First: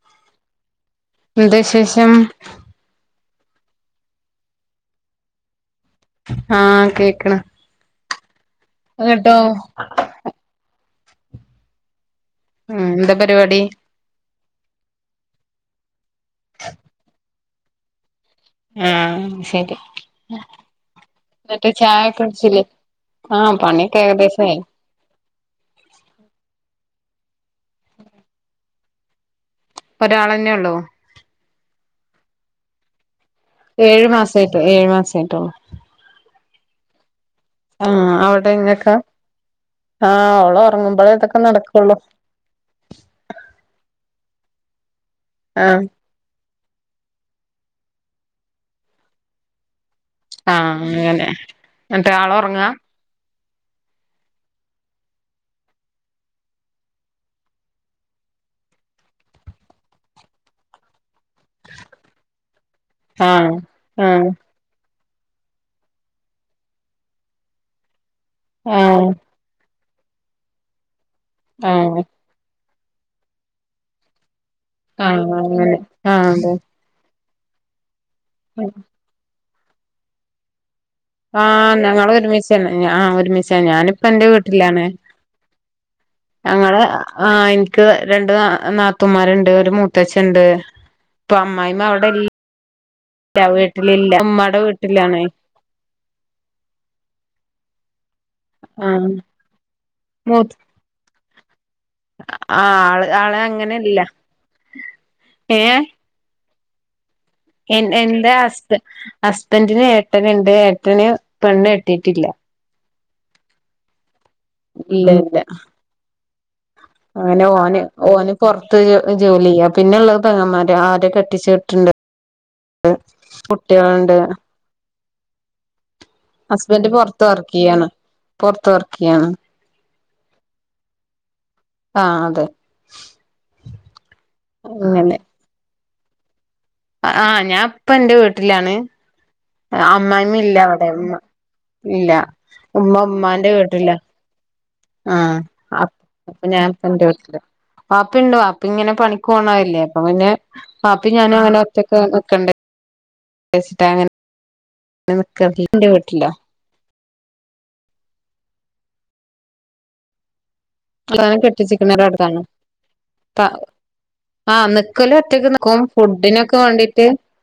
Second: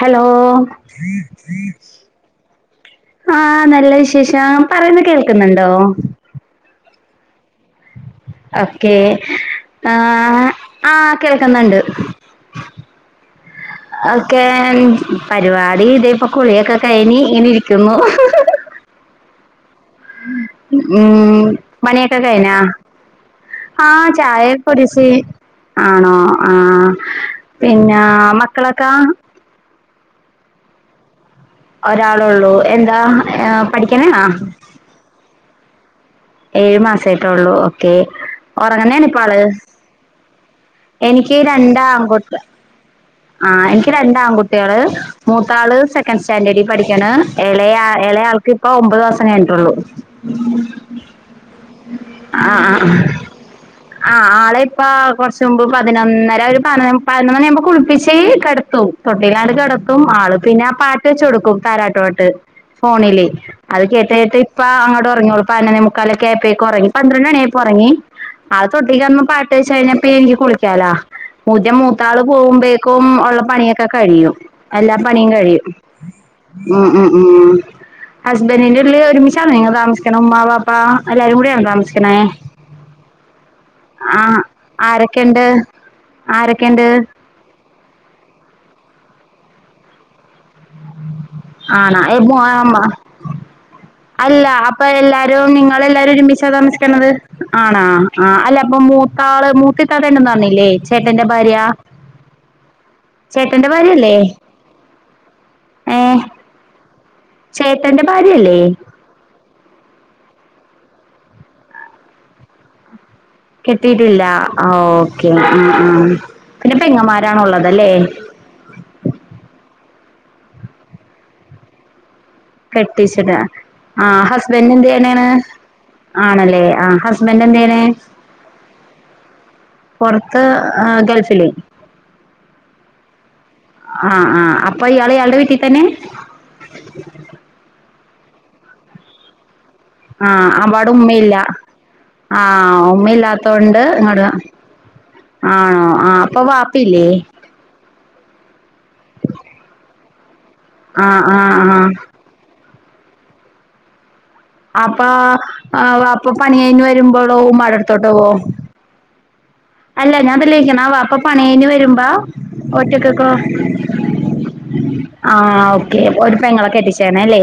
Hello എന്ത് വിശേഷം ആഹ നല്ല വിശേഷം പറയുന്നു കേൾക്കുന്നുണ്ടോ ആഹ കേക്കണ ഓക്കെ ആ ആ കേൾക്കുന്നുണ്ട് ഉം എന്താ പരിപാടി ഒക്കെ പരിപാടി ഇത ഇപ്പൊ കുളിയൊക്കെ കഴിഞ്ഞ ഇങ്ങനെ ഇരിക്കുന്നു ആഹ ശരി ഉം എന്നിട്ട് പണി ചായൊക്കെ ഒകെ കഴിഞ്ഞ കുടിച്ചില്ലേ ആഹ് പണിയൊക്കെ ആഹ ചായ ഏകദേശായി കുടിച് ആണോ ആഹ പിന്നെ മക്കളൊക്കെ ഒരാൾെന്നെയ ഉള്ളൂ ഒരാളള്ളൂ എന്താ ഏഴു പഠിക്കനാണോ മാസായിട്ട് ഏഴു മാസായിട്ടുള്ളൂ ഏഴു മാസമായിട്ടേ ഉള്ളൂ ഓക്കേ ആഹ് അവിടെ ഇങ്ങക്കാ ഉറങ്ങനെയാണ് ഇപ്പ ആള് ആഹ് ഓള് ഒറങ്ങുമ്പളേ എനിക്ക് ഇതൊക്കെ രണ്ടാ നടക്കൊള്ളൂ അങ്ങോട്ട് ആ എനിക്ക് രണ്ട ആൺകുട്ടികൾ മൂത്താള് ആഹ് സെക്കൻ് സ്റ്റാൻഡേർഡ് പഠിക്കാണ് ഇളയ ഇളയാൾക്ക് ഇപ്പൊ ഒമ്പത് മാസം കഴിഞ്ഞിട്ടുള്ളു ആഹ അങ്ങനെ എന്നിട്ട് ആള് ഉറങ്ങാ ആ ആളെ ഇപ്പ കുറച്ച മുമ്പ് പതിനൊന്നര ഒരു പതിനൊന്നു മണി ആവുമ്പോ കുളിപ്പിച്ചേ തൊട്ടില കിടത്തും ആ പിന്നെ വെച്ച കൊടുക്കും താരാട്ട് പാർട്ടി ഫോണില് ആഹ് അത് കേട്ട ആഹ് കേട്ട ഇപ്പ അങ്ങോട്ട ഉറങ്ങ കൊടുക്കും പതിനൊന്നെ മുക്കാൽ ഒക്കെ ആയപ്പോഴേക്ക് ഉറങ്ങി പന്ത്രണ്ട് മണിയപോൾ ഉറങ്ങി അത് ആഹ് തൊട്ടിക്ക്ന്ന പാട്ട് വെച്ച് കഴിഞ്ഞാൽ ഇപ്പോ എനിക്ക് കുളിക്കാലാ ആഹ് മൂത്താള് പോകുമ്പേക്കും ഉള്ള പണിയൊക്കെ കഴിയും എല്ലാ ആഹ് പണിയും കഴിയും അങ്ങനെ ആഹ് അതെ ഉം ഉം ഉം ഹസ്ബൻഡിന്റെ കൂടെ ഒരുമിച്ചാണോ നിങ്ങൾ താമസിക്കണം ഉമ്മ വാപ്പ എല്ലാരും കൂടെയാണോ ആഹ ഞങ്ങ താമസിക്കണേ ഒരുമച്ചയാണ് ആ ഒരുമിച്ചയാണ് ഞാനിപ്പ എന്റെ ആഹ് വീട്ടിലാണ് ആരൊക്കെണ്ട് ഞങ്ങൾ ആരൊക്കെണ്ട് ആ എനിക്ക് എനിക്ക് രണ്ട് നാത്തമാരുണ്ട് ഒരു മൂത്തച്ഛ ഉണ്ട് ഇപ്പൊ അമ്മായിമ്മ ആണാ ഏ അവിടെയില്ല മോ അമ്മ [unintelligible] അല്ല അപ്പൊ വീട്ടിലാണേ എല്ലാരും നിങ്ങൾ എല്ലാരും ഒരുമിച്ചാ താമസിക്കണത് ആണാ ആഹ അല്ല അപ്പൊ ആ മൂത്താള് മൂത്തിത്താട ഉണ്ടന്ന് മൂ പറഞ്ഞില്ലേ ചേട്ടന്റെ ഭാര്യ ആ ആള് ആളെ ചേട്ടന്റെ അങ്ങനെല്ല ഭാര്യയല്ലേ ഏ ഏഹ് ചേട്ടന്റെ എന്റെ ഭാര്യയല്ലേ ഹസ്ബൻറിന് ഏട്ടനണ്ട് ഏട്ടന് പെണ്ണ് കെട്ടിയിട്ടില്ല കെട്ടിട്ടില്ല ഓക്കെ ഇല്ല ഉം ഉം അങ്ങനെ ഓന് ഓന് പുറത്ത് ജോലി ചെയ്യാ പിന്നെള്ളത് പെങ്ങന്മാർ അവരെ കെട്ടിച്ച വിട്ടിട്ടുണ്ട് കെട്ടിച്ചിട കുട്ടികളുണ്ട് ആഹ ഹസ്ബൻഡ എന്ത് ചെയ്യണയെന്ന് ആണല്ലേ ആ ഹസ്ബൻഡ് പൊറത്ത് ഹസ്ബൻഡ് വർക്ക് എന്ത് ചെയ്യണ് ചെയ്യാണ് പൊറത്ത് വർക്ക് ചെയ്യാണ് പുറത്ത് ഗൾഫിലേ ആ അതെ ആഹ് ആ അപ്പൊ ഇയാള് ഇയാളുടെ വീട്ടിൽ തന്നെ ആഹ് ഞാൻ ഇപ്പോ എന്റെ വീട്ടിലാണ് അമ്മായി ആ അമ്മ ഇല്ല അവിടെ ഉമ്മ ഉമ്മയില്ല ഇല്ല ആ ഉമ്മ ഉമ്മാന്റെ ഉമ്മയില്ലാത്തോണ്ട് വീട്ടില ഇങ്ങട് ആണോ ആഹ ആ അപ്പ അപ്പൊ ഞാൻപ്പ എന്റെ വാപ്പയില്ലേ വീട്ടില് പപ്പയുണ്ടോ പാപ്പ ഇങ്ങനെ പണിക്ക് പോണാവില്ലേ അപ്പൊ പിന്നെ ആ പാപ്പി ഞാൻ ആ അങ്ങനെ ആ ഒറ്റക്കെ നിക്കണ്ടേ [unintelligible] അപ്പൊ നിക്കല് എന്റെ വീട്ടിലാ അപ്പൊ പണഴിഞ് വരുമ്പോഴോ മടർത്തോട്ടവോ അല്ല ഞാൻതെലക്കണവാ അപ്പൊ അവസാനം പണന് കെട്ടിച്ചിക്കണോര് വരുമ്പോ അവിടുന്നാണ് ഒറ്റക്കൊക്ക ആഹ് നിക്കല് ഒറ്റക്ക് ആഹ നിക്കും ഓക്കെ ഒരു ഫുഡിനൊക്കെ പെങ്ങളൊ വേണ്ടീട്ട് കെട്ടിച്ചേണ അല്ലേ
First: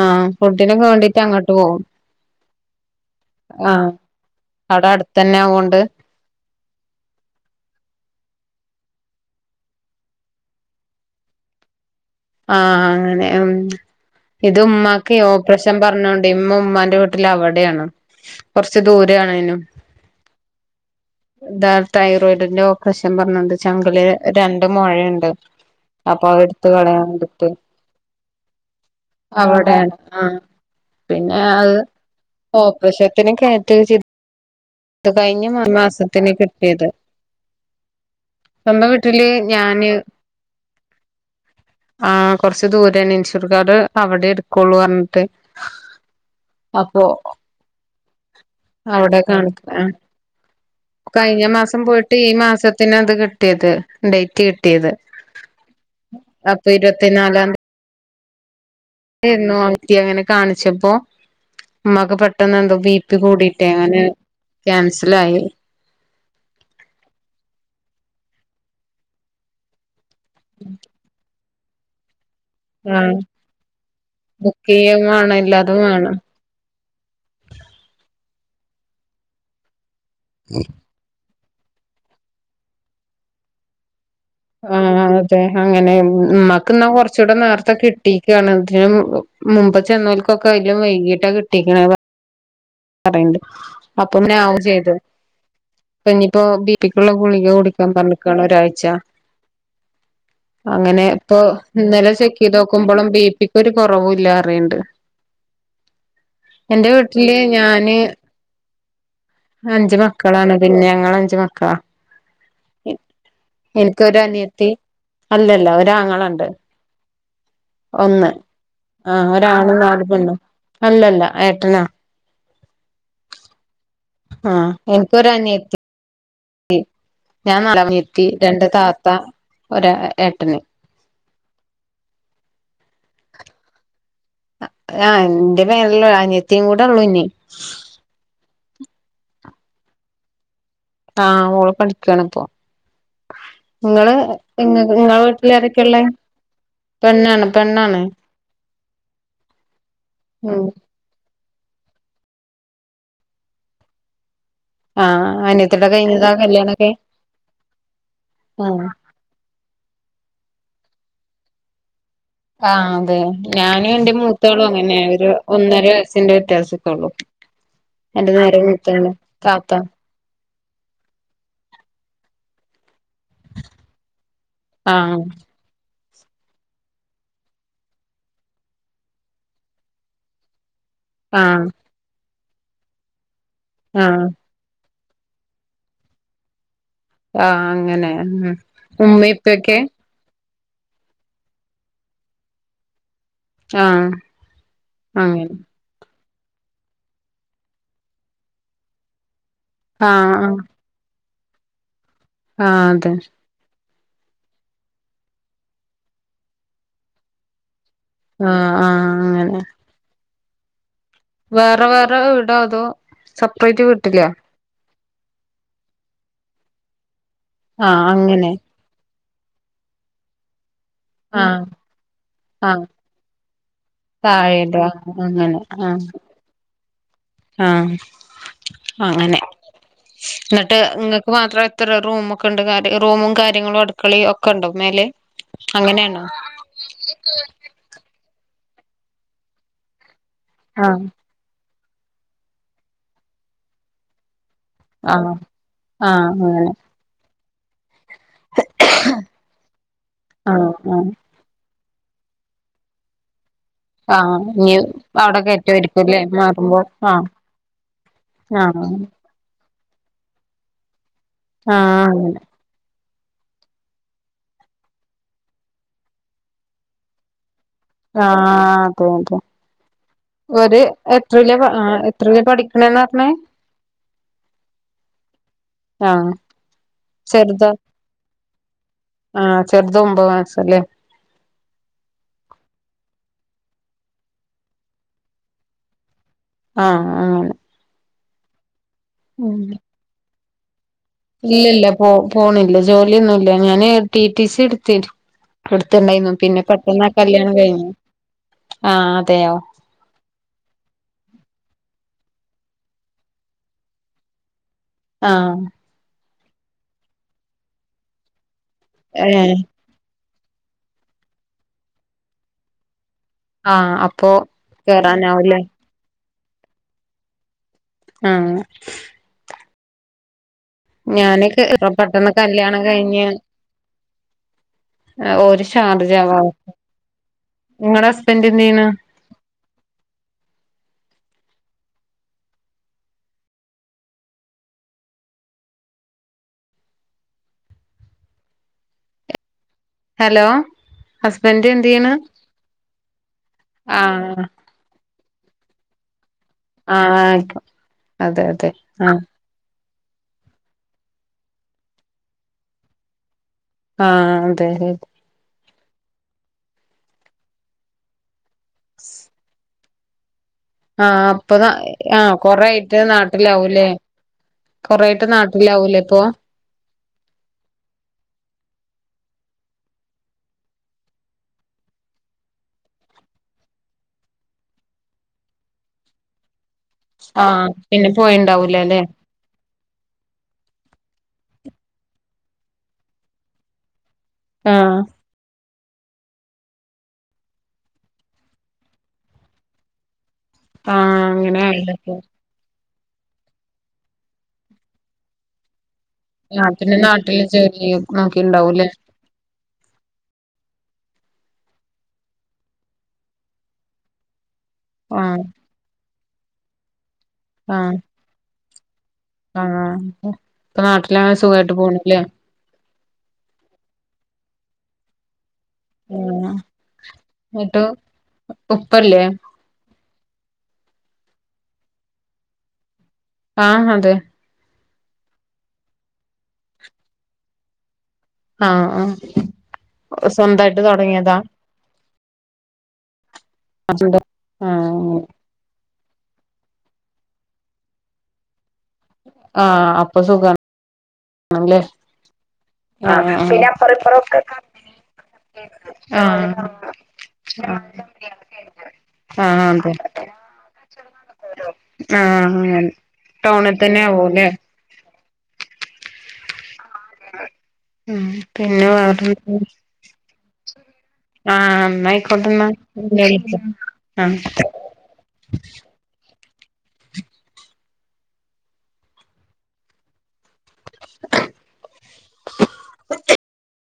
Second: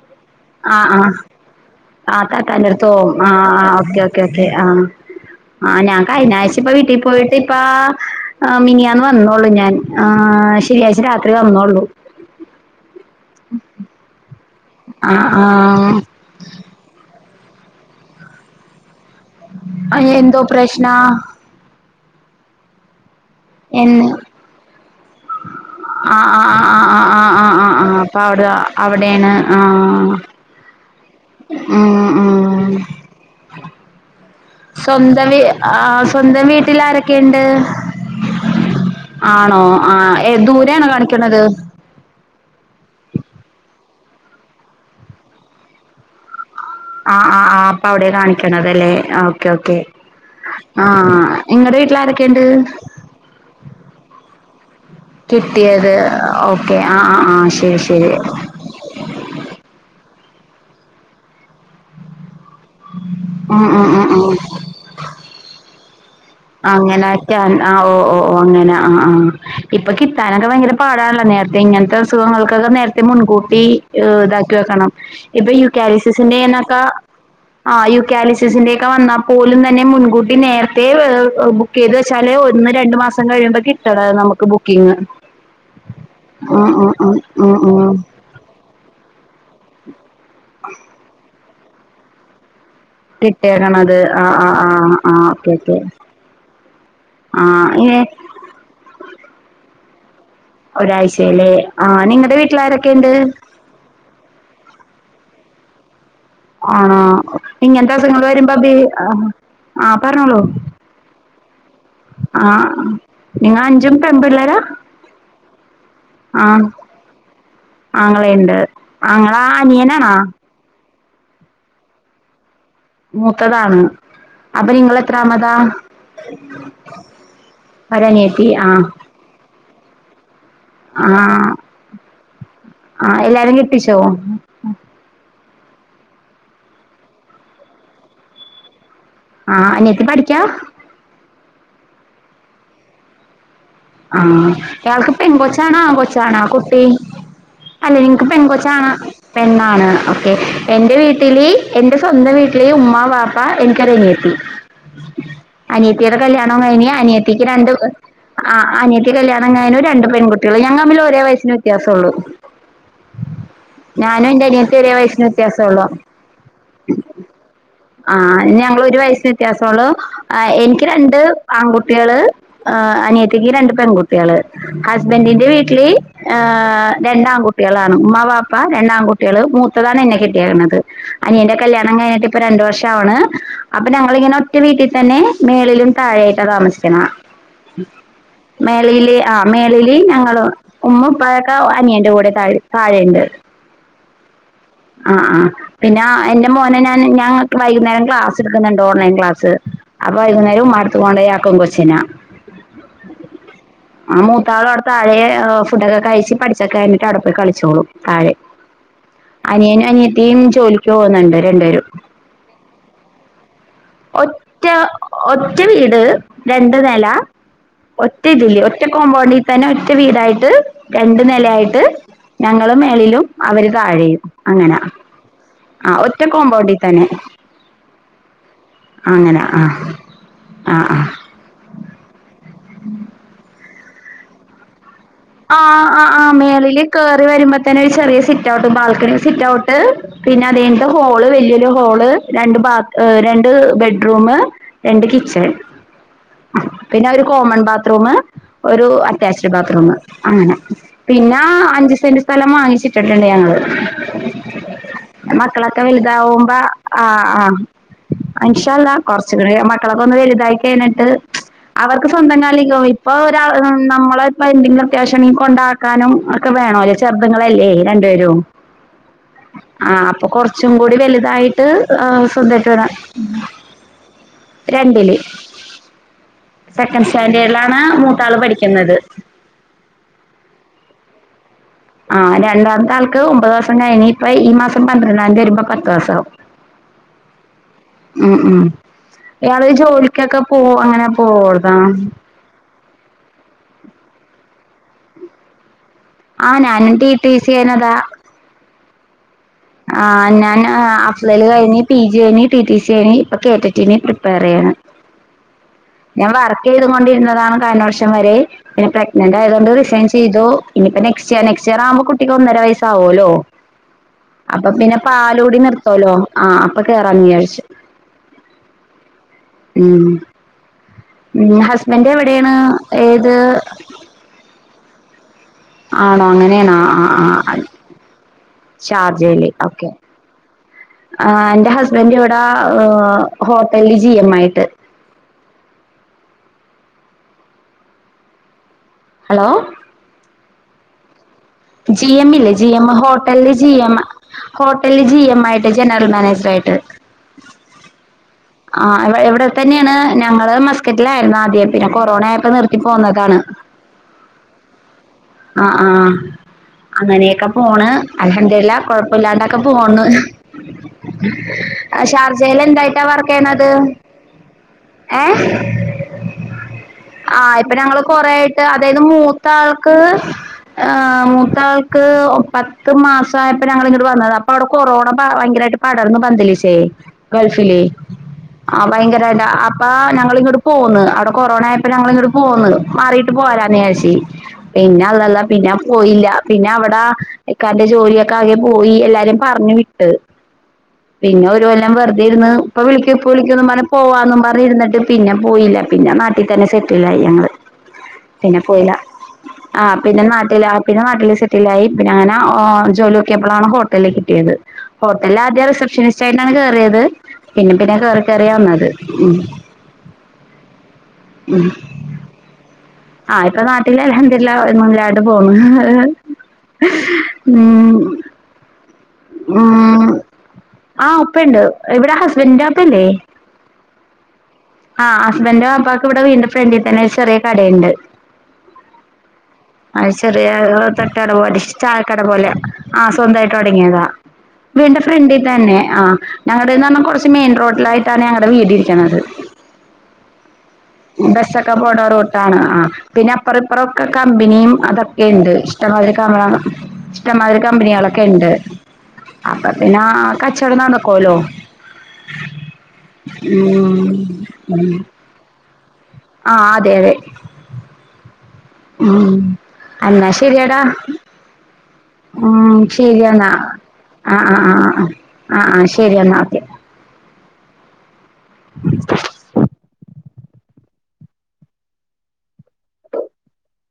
ആഹ് ആ ഫുഡിനൊക്കെ ആ വേണ്ടീട്ട് അങ്ങോട്ട് പോകും ആ താട്ടന്റെറെ അടുത്ത്ോവും ആ് ആഹ് ഓക്കെ ഓക്കേ േ ആഹ അവിടെ അടുത്തന്നെ ആഹ ആവോണ്ട് ഞാൻ കഴിഞ്ഞ ആഴ്ച ഇപ്പ വീട്ടിൽ പോയിട്ട് ഇപ്പ മിനിയാന്ന് വന്നോള്ളു ഞാൻ ശനിയാഴ്ച്ച രാത്രി വന്നോള്ളൂ ആഹ് അങ്ങനെ ഉം ഇത് ആ ഉമ്മാക്ക് ഓപ്പറേഷൻ ആ പറഞ്ഞോണ്ട് ഇമ്മ ഉമ്മാന്റെ വീട്ടിൽ അവിടെയാണ് കുറച്ച് ദൂരം എന്തോ പ്രശ്നാ ത പൻ പറഞ്ഞണ്ട് ചങ്കല എന്ന് രണ്ട് മഴയുണ്ട് അപ്പൊ എടുത്ത കളയാൻ ആഹ് ആ ആ് അപ്പൊ അവിടെ അവിടെയാണ് ആ അവിടെയാണ് ആ പിന്നെ അത് ഉം ഉം ഓപ്പശത്തിന കേയറ്റ സ്വന്തം വ ആ സ്വന്തം വീട്ടിൽ കിട്ടിയത് ആരൊക്കെുണ്ട് സ്വന്തം വീട്ടില് ആണോ ഞാന് ആ ദൂര ആാണ് കാണിക്കണത് ആഹ കൊറച്ചു ദൂരാണ് ഇൻഷൂർ കാർഡ് അവിടെ എടുക്കുള്ളു പറഞ്ഞിട്ട് അപ്പൊ ആ ആ് ആ് അപ്പ അവിടെ കാണിക്കണതല്ലേ അവിടെ ഓക്കെ ഓക്കെ കാണിക്ക ആഹ് കഴിഞ്ഞ ഇങ്ങടെ മാസം വീട്ടിൽ പോയിട്ട് ഈ ആരൊക്കെയുണ്ട് മാസത്തിന് അത് കിട്ടിയത് ഡേറ്റ് കിട്ടിയത് കിട്ടിയത് അപ്പൊ ഓക്കെ ആ ആ ആഹ ഇരുപത്തിനാലാം ശരി ശരി തീയതി ആയിരുന്നു അങ്ങനെ കാണിച്ചപ്പോ മക പ പെട്ടെന്ന് എന്തോ ബി പി ഉം കൂടിട്ടേ ഉം അങ്ങനെ ഉം ഉം ക്യാൻസൽ ആായി അങ്ങനെ ാൻ ആ ഓ ഓ ഓ അങ്ങനെ ആ ആ് ഇപ്പൊ ാനൊക്കെ ഭയങ്കര പാടാണല്ല നേരത്തെ ഇങ്ങനത്തെ അസുഖങ്ങൾക്കൊക്കെ നേരത്തെ ആഹ് മുൻകൂട്ടി ് ഇതാക്കി വെക്കണം ബുക്കെയ്യും വേണം ഇപ്പൊ എല്ലാതും വേണം യൂക്കാലിസിസിന്റെൊക്കെ ആ് യുക്കാലിസിസിന്റെ ഒക്കെ വന്നാൽ പോലും തന്നെ മുൻകൂട്ടി നേരത്തെ ബുക്ക് ചെയ്ത് വെച്ചാല് ഒന്ന് രണ്ടു മാസം കഴിയുമ്പോ കിട്ടണം നമുക്ക് ബുക്കിംഗ് ആഹ അതെ അങ്ങനെ ഉം നമ്മക്ക് ഇന്നാ ഉം ഉം കൊറച്ചുകൂടെ ഉം നേരത്തെ ഉം കിട്ടിക്കയാണ് ഇതിനും മുമ്പ് ചെന്നോൽക്കൊക്കെ അതിലും വൈകീട്ടാ കിട്ടിക്കണേ പറണ്ട് കിട്ടേക്കണത് അപ്പൊ ആ ആ ാവ് ആ ചെയ്തത് ആ ഓക്കെ ഓക്കെ അപ്പൊ ഇനിയിപ്പോൊ ബിപ്പിക്കുള്ള ആ ഗുളിക കുട ക്കൻ ഏ പറഞ്ഞക്കാണ് ഒരാഴ്ച അങ്ങനെ ഇപ്പൊ ഒരാഴ്ചയിലെ ആ ഇന്നലെ നിങ്ങടെ ചെക്ക് ചെയ്ത നോക്കുമ്പോളും വീട്ടിലാരൊക്കെയുണ്ട് ബി പിക്ക്ൊ ഒരു കുറവ ഇല്ലാ അറണ്ട് എന്റെ ആണോ വീട്ടില് ഇങ്ങനത്തെ അസങ്ങൾ വരുമ്പബി അഞ്ചു മക്കളാണ് പിന്നെ ഞങ്ങ അഞ്ചു മക്കളാ ആഹ നിങ്ങ അഞ്ചും എനിക്കൊരു പമ്പള്ളരാ അനിയത്തി അല്ലല്ല ഒരാങ്ങളുണ്ട് ഒന്ന് ആങ്ങളെയുണ്ട് ആഹ ആങ്ങള ഒരാണ നാടി അനിയനാണാ പിണോ അല്ലല്ല ഏട്ടനാ മൂത്തതാണ് ആ അപ്പൊ നിങ്ങള എത്രാ മതാ എനിക്കൊരനിയത്തി ഞാൻ നിറമീത്തി ഒരനിയത്തി രണ്ട് ആ താത്ത ഒ ഏട്ടന് ആ ആ എല്ലാരും കിട്ടിച്ചോ ആ എറെ പേരെല്ലോ അനയത്തയും കൂടെ ഉള്ളൂനേ ആഹ അനെത്തി പഠിക്കാ ആഹ മോള് പഠിക്കണപ്പ ആഹ അയാൾക്ക്ിപ്പ എൻ കൊച്ചാണാ ആരൊക്കെയുള്ളേ കൊച്ചാണാ കുട്ടി പെണ്ണാണ് അല്ലെ പെണ്ണാണ് നിങ്ങക്ക് പെൺകൊച്ചാണ് പെണ്ണാണ് ഓക്കെ ഉം എറെ വീട്ടില് എന്റെ സ്വന്തം വീട്ടില ഉമ്മ പാപ്പ എനിക്ക്റങ്ങിയത്തി ആ അനിയത്തിയുടെ കഴിഞ്ഞതാ കല്യാണംവും കഴിഞ്ഞീ കല്യാണൊക്കെ അനിയത്തിക്ക് രണ്ട് ആ ആനതി കല്യാണംങ്ങാനും ര പെകട്ടിക ഞങ്ങ തമ്മിൽ ഒരേ വയസ്സിന് വ്യത്യാസമുള്ളു ആ അതെ ഞാന് ൻ്റെ എന്റെ മൂത്തോളും അനിയത്തിയും ഒരേ അങ്ങനെ വയസ്സിന് ഒരു ഒന്നര വ്യത്യാസമുള്ളൂ വയസ്സിന്റെ വ്യത്യാസക്കെ ഉള്ളു ആഞങ്ങള് ഒരു വയസിന് വ്യത്യാസസോളോ ആ എനിക്ക് രണ്ട് ആൺകുട്ടികൾ അനിയ ത്തിക്ക് രണ്ട് പെൺകുട്ടികള് ആ ഹസ്ബന്ഡിന്റെ വീട്ടില് ആ രണ്ടാകുട്ടികളാണ് ഉമ്മ പാപ്പ രണ്ടാ കുട്ടികള് മൂത്തതാണ് എന്നെ കിട്ടിയരിക്കണുന്നത് അനിയന്റെ ആ കല്യാണം കഴിഞ്ഞിട്ട് ഇപ്പ രണ്ടു വർഷാവണ് അപ്പൊ ഞങ്ങൾ ആഹ് ഇങ്ങനെ ഒറ്റ വീട്ടിൽ തന്നെ മേളിലും താഴെയായിട്ട താമസിക്കു ആ അങ്ങനെ ഉം മേളിൽ ഉമ്മി ആ ഇപ്പൊക്കെ മേളിൽ ഞ ഉമ്മ ഇപ്പഴൊക്കെ അനിയന്റെ കൂടെ താഴ താഴെുണ്ട് ആ ആആ പിന്നെ എന്റെ മോനെ ഞാൻ ഞങ്ങ വൈകുന്നേരം ക്ലാസ് എടുക്കുന്നുണ്ട് ഓൺലൈൻ ക്ലാസ്സ് അ ആഹ് വൈകുന്നേരം ഉമ്മാടത്ത് കൊണ്ട ആക്കും കൊച്ചിനെ ആ അതെ ആ മൂത്താള അവിടെ തഴെ ഫുഡൊക്കെ കഴിച്ച് പഠിച്ചൊക്ക കഴിഞ്ഞിട്ട് അവിടെ പോയി കളിച്ചോളു ആ ആ അനിയനും അനിയത്തിയും ജോലി പോന്നുണ്ട് രണ്ട് പേരും വേറെ വേറെ വീടോ അതോ സെപ്പറേറ്റ് വീട്ടിലോ ഒറ്റ ഒറ്റ വീട് രണ്ട് നില ആഹ് ഒറ്റ അങ്ങനെ ഇതില് ഒറ്റ കോമ്പൗണ്ട് തന്നെ ഒറ്റ വീടായിട്ട് രണ്ടു ആഹ് നിലയായിട്ട് ഞങ്ങളും മേളിലും അവര് താഴെയും അങ്ങനാ താഴേട്ടോ അങ്ങനെ ആ ഒറ്റ കോമ്പൗണ്ടിൽ തന്നെ ആ അങ്ങനെ അങ്ങനാ ആഹ് എന്നിട്ട് ആഹ് ആഹ് നിങ്ങൾക്ക് മാത്രം എത്ര റൂമ കെണ്ട്കാര്യ റൂമും കാര്യങ്ങളും അടുക്കളയും ഒക്കെണ്ടോ മേലെ ആ ആ ആ അങ്ങനെയാണോ മേള്ൽ കേറി വരുമ്പോ തന്നെ ഒരു ചെറിയ സിറ്റ് ഔട്ട് ബാൽക്കണി സിറ്റ്ഔട്ട് പിന്നെ അത് കഴിഞ്ഞിട്ട് ആഹ് ഹോള് വല്ലിയൊരു ഹോള് രണ്ട് ബാ രണ്ട് ബെഡ്റൂം രണ്ട് ആഹ് കിച്ചൺ ആഹ് അങ്ങനെ പിന്നെ കോമൺ ബാത്റൂം ഒരു അറ്റാച്ച്ഡ് ബാത്റൂം അങ്ങനെ ആഹ് ആഹ് പിന്നെ അഞ്ച് സെന്റ് സ്ഥലം വാങ്ങിച്ചിട്ടുണ്ട് ഞങ്ങള് ആഹ് ഇനി അവിടെ മക്കളൊക്കെ കയറ്റുവായിരിക്കുംല്ലേ വലുതാവുമ്പോ മാറുമ്പോ ആ ആഹ് ആ ആഹ് ഇന്ശാല്ലല്ലാഹ് കുറച്ചുകൂടെ മക്കളൊക്കെ ഒന്ന് വലുതായി കഴിഞ്ഞിട്ട് ആഹ് അവർക്ക് സ്വന്തം അങ്ങനെ കാലിക്കോ ഇപ്പൊ ഒരാ നമ്മള ഇപ്പോ എന്തെിലും അത്യാവശ്യണ്ടങ്കി കൊണ്ടാക്കാനും ഒക്കെ വേണോ അല്ലേ ചെറുതു ങ്ങളല്ലേ രണ്ടു പേരും ആഹ് അതെ ആ അപ്പൊ അതെ കൊറച്ചും ഒരു കൂടി എത്രയിലാ വലുതായിട്ട് പ ആഹ് എത്രയിലാ ശ്രദ്ധിക്കണം പഠിക്കണേന്ന് പറഞ്ഞേ രണ്ടില് ആഹ് സെക്കൻഡ് ചെറുതോ സ്റ്റാൻഡേർഡിലാണ് മൂത്താള് പഠിക്കുന്നത് പോ ഒമ്പ മാസല്ലേ ആ രണ്ടാമത്തെ ആൾക്ക് ഒമ്പതാസം കഴിഞ്ഞ് ഇപ്പ ഈ മാസം പന്ത്രണ്ടാംതി വരുമ്പോ പത്ത് മാസവും ആ ആ ഉം ഉം ഇയാള് ജോലിക്കൊക്കെ പോ അങ്ങനെ പോവ്താ ഇല്ലല്ല പോ പോണില്ല ജോലിയൊന്നുല്ല ഞാന് ടി ടി സി എടുത്തി എടുത്ത് ട്ട്ണ്ടായിന്നു ആ പിന്നെ ഞാനും പെട്ടെന്ന ടി ടി സി കല്യാണം കഴിഞ്ഞു കഴിഞ്ഞതാ ആ ആ ഞാൻ അഫ്ലല് കഴിഞ്ഞ് പി ജി കഴിഞ്ഞ് ടി ടി സി കഴിഞ്ഞ് ഇപ്പൊ കെടക്ക്റ്റ്ന് പ്രിപ്പയർ ചെയ്യാണ് ആ ഞാൻ വർക്ക് ചെയ്തു കൊണ്ടിരുന്നതാണ് കഴഞ്ഞ വർഷം വരെ പിന്നെ പ്രഗ്നന്റ് ഏഹ് ആയതുകൊണ്ട് റിസൈൻചെ യ്തു ഇനി ഇപ്പോ നെക്സ്റ്റ് നെക്സ്റ്റ് ഇയർ ആവുമ്പോ കുട്ടിക്ക് ഒന്നര വസ്സാവുല്ലോ ആഅ പ്പൊ പിന്നെ പാലൂടി നിർത്തോലോ ആ അപ്പൊ കേറാ ഞ്ഞി വിചാരിച്ചു ആ ഉം ഉ കേ ഹസ്ബൻഡ പെട്ടെന്ന് എവിടെയാണ് കല്യാണം കഴിഞ്ഞ് ഏത് ഓര് ആണോ ഷാർജാവാ അങ്ങനെയണോ ആ ആ [inaudible] നിങ്ങടെ ഹസ്ബൻഡ് എന്ത് ചെയ്യണ് ഷാർജയിലി ഓക്കെ ആ എൻ്റെ ഹസ്ബൻഡ് ഇവിടാ ഹോട്ടലിൽ ജി എം ആയിട്ട് ഹലോ. ഹലോ ഹസ്ബൻഡ് എന്ത് ജി ചെയ്യണ് എം ഇല്ലേ ജി എം ഹോട്ടലില് ജി എം ആഹ് ഹോട്ടലില് ജി എം ആയിട്ട് ജനറൽ മാനേജർ ആയിട്ട് ആഹ ആക്കോ അതെ [inaudible] ആ ആഹ് എവിടെ തന്നെയാണ് ഞങ്ങൾ മസ്ക്കറ്റിലായിരുന്നു ആദ്യം പിന്നെ കൊറോണായപ്പോ നിർത്തി പോകുന്നതാണ് ആഹ അതെെ [inaudible] ആ ആഹ അങ്ങനെയൊക്കെ പോണ് അൽഹംദുലില്ലാ കൊഴപ്പില്ലാതൊക്കെ പോന്ന് ആഹ അപ്പൊ ആഹ് കൊറ ആയിട്ട്ട്ട എന്തായിട്ടാ [unintelligible] വർക്ക് ചെയ്യണത് നാട്ടിലാവൂലേ കൊറായിട്ട് നാട്ടിലാവൂലേ ഇപ്പൊ ആഹ് ഇപ്പൊ ഞങ്ങൾ കൊറേ ആയിട്ട് അതായത് മൂത്താൾക്ക് മൂത്താക്ക് പത്ത് മാസായപ്പോ വന്നത് അപ്പൊ അവിടെ കൊറോണ ഭയങ്കരമായിട്ട് പടർന്നു പന്തലിച്ച് ആഹ പിന്നെ പോയിണ്ടാവൂല ആ അല്ലെ ഭയങ്കരല്ല അപ്പ ഞങ്ങിങ്ങോട്ട് പോന്നു [inaudible] അവിടെ കൊറോണ ആയപ്പോൾ ഞങ്ങളിങ്ങോട്ട് പോന്ന് മാറിട്ട് പോയരാനേശി ആഹ് പിന്നെ അതല്ല പിന്നെ പോയില്ല പിന്നെ അവിടെ ഇക്കാന്റെ ജോലിയൊക്കെ ആകെ പോയി എല്ലാരും പറഞ്ഞു വിട്ടു ആഹ് പിന്നെ അങ്ങനെ ഒരു കൊല്ലം ആയില്ലപ്പോ വെറുതെ ഇരുന്ന് ഇപ്പൊ വിളിക്കും ഇപ്പോ വിളിക്കൊന്ന് പറഞ്ഞു പോവാന്നും പറഞ്ഞിട്ട് പിന്നെ പോയില്ല പിന്നെ നാട്ടിൽ തന്നെ ആഹ് പിന്നെ സെറ്റിലായി നാട്ടില് ഞങ്ങൾ ജോലി പിന്നെ നോക്കിണ്ടാവൂലേ പോയില്ല ആ പിന്നെ നാട്ടിൽ പിന്നെ നാട്ടിൽ സെറ്റിലായി പിന്നെ അങ്ങനെ ജോലിയൊക്കെ എപ്പോഴാണോ ഹോട്ടലിൽ കിട്ടിയത് ഹോട്ടലിൽ ആഹ് ആദ്യം റിസപ്ഷനിസ്റ്റ് ആയിട്ടാണ് കേയറിയത് പിന്നെ പിന്നെ കേറി കേറി വന്നത് ഉം ആഹ ഇപ്പൊ നാട്ടിലെങ്ങനെ സുഖായിട്ട് പോണല്ലേ ആഹ് ഇപ്പൊ നാട്ടിൽ അൽഹംദുലില്ലാഹ് എന്നില്ല മുന്നോട്ടു പോണ് [inaudible] ആ എന്നിട്ട് ഉപ്പ ഇല്ലേ ഉം ആ ഉപ്പയുണ്ട് ഇവിടെ ഹസ്ബന്റിന്റെ വാപ്പയല്ലേ ആഹ് അതെ ആഹ് ഹസ്ബൻഡോൻ്റെ വാപ്പാക്ക് ഇവിടെ വീടിൻ്റെ ഫ്രണ്ടിൽ തന്നെ ഒരു ചെറിയ കടയുണ്ട് ആഹ് ആഹ് അത് ചെറിയൊരു സ്വന്തായിട്ട് തട്ടുകട തൊടങ്ങിയതാ പോലെ കട പോലെ ആ സ്വന്തമായിട്ട് തുടങ്ങിയതാ വീടിൻ്റെ ആഹ് ഫ്രണ്ടിൽ തന്നെ ആഹ ഞങ്ങളുടെ എന്ന് പറഞ്ഞാൽ കുറച്ച് മെയിൻ റോഡിലായിട്ടാണ് ഞങ്ങളുടെ വീട് ഇരിക്കുന്നത് ആഹ അപ്പൊ സുഖം ബസ്സൊക്കെ പോട റൂട്ടാണ് ആ പിന്നെ അപ്പറിപ്പറൊക്കെ കമ്പനിയും കമ്പനി അതൊക്കെയുണ്ട് ഇഷ്ടമാതിരി ആഹ് ഇഷ്ടമാതിരി കമ്പനിയ അതെ [unintelligible] ക്കെയുണ്ട് ആഹ് അപ്പൊ പിന്നെ ആ കച്ചവടം നടക്കുമല്ലോ അങ്ങനെ [unintelligible] ടൗണിൽ ഉം തന്നെ ആവൂല്ലേ ഉം ആഹ് അ [inaudible] ഉം പിന്നെ ഉം വെറെന്താ എന്നാ ശരിയെടാ ആഹ് ന്നായിക്കോട്ടെന്നാ ഉം ശരി പിന്നെ എന്നാ വിളിക്കാ ആ ആഹ് ആ ആ ആ ആ ആ ശരി എന്നാ ഓക്കെ [inaudible] [inaudible]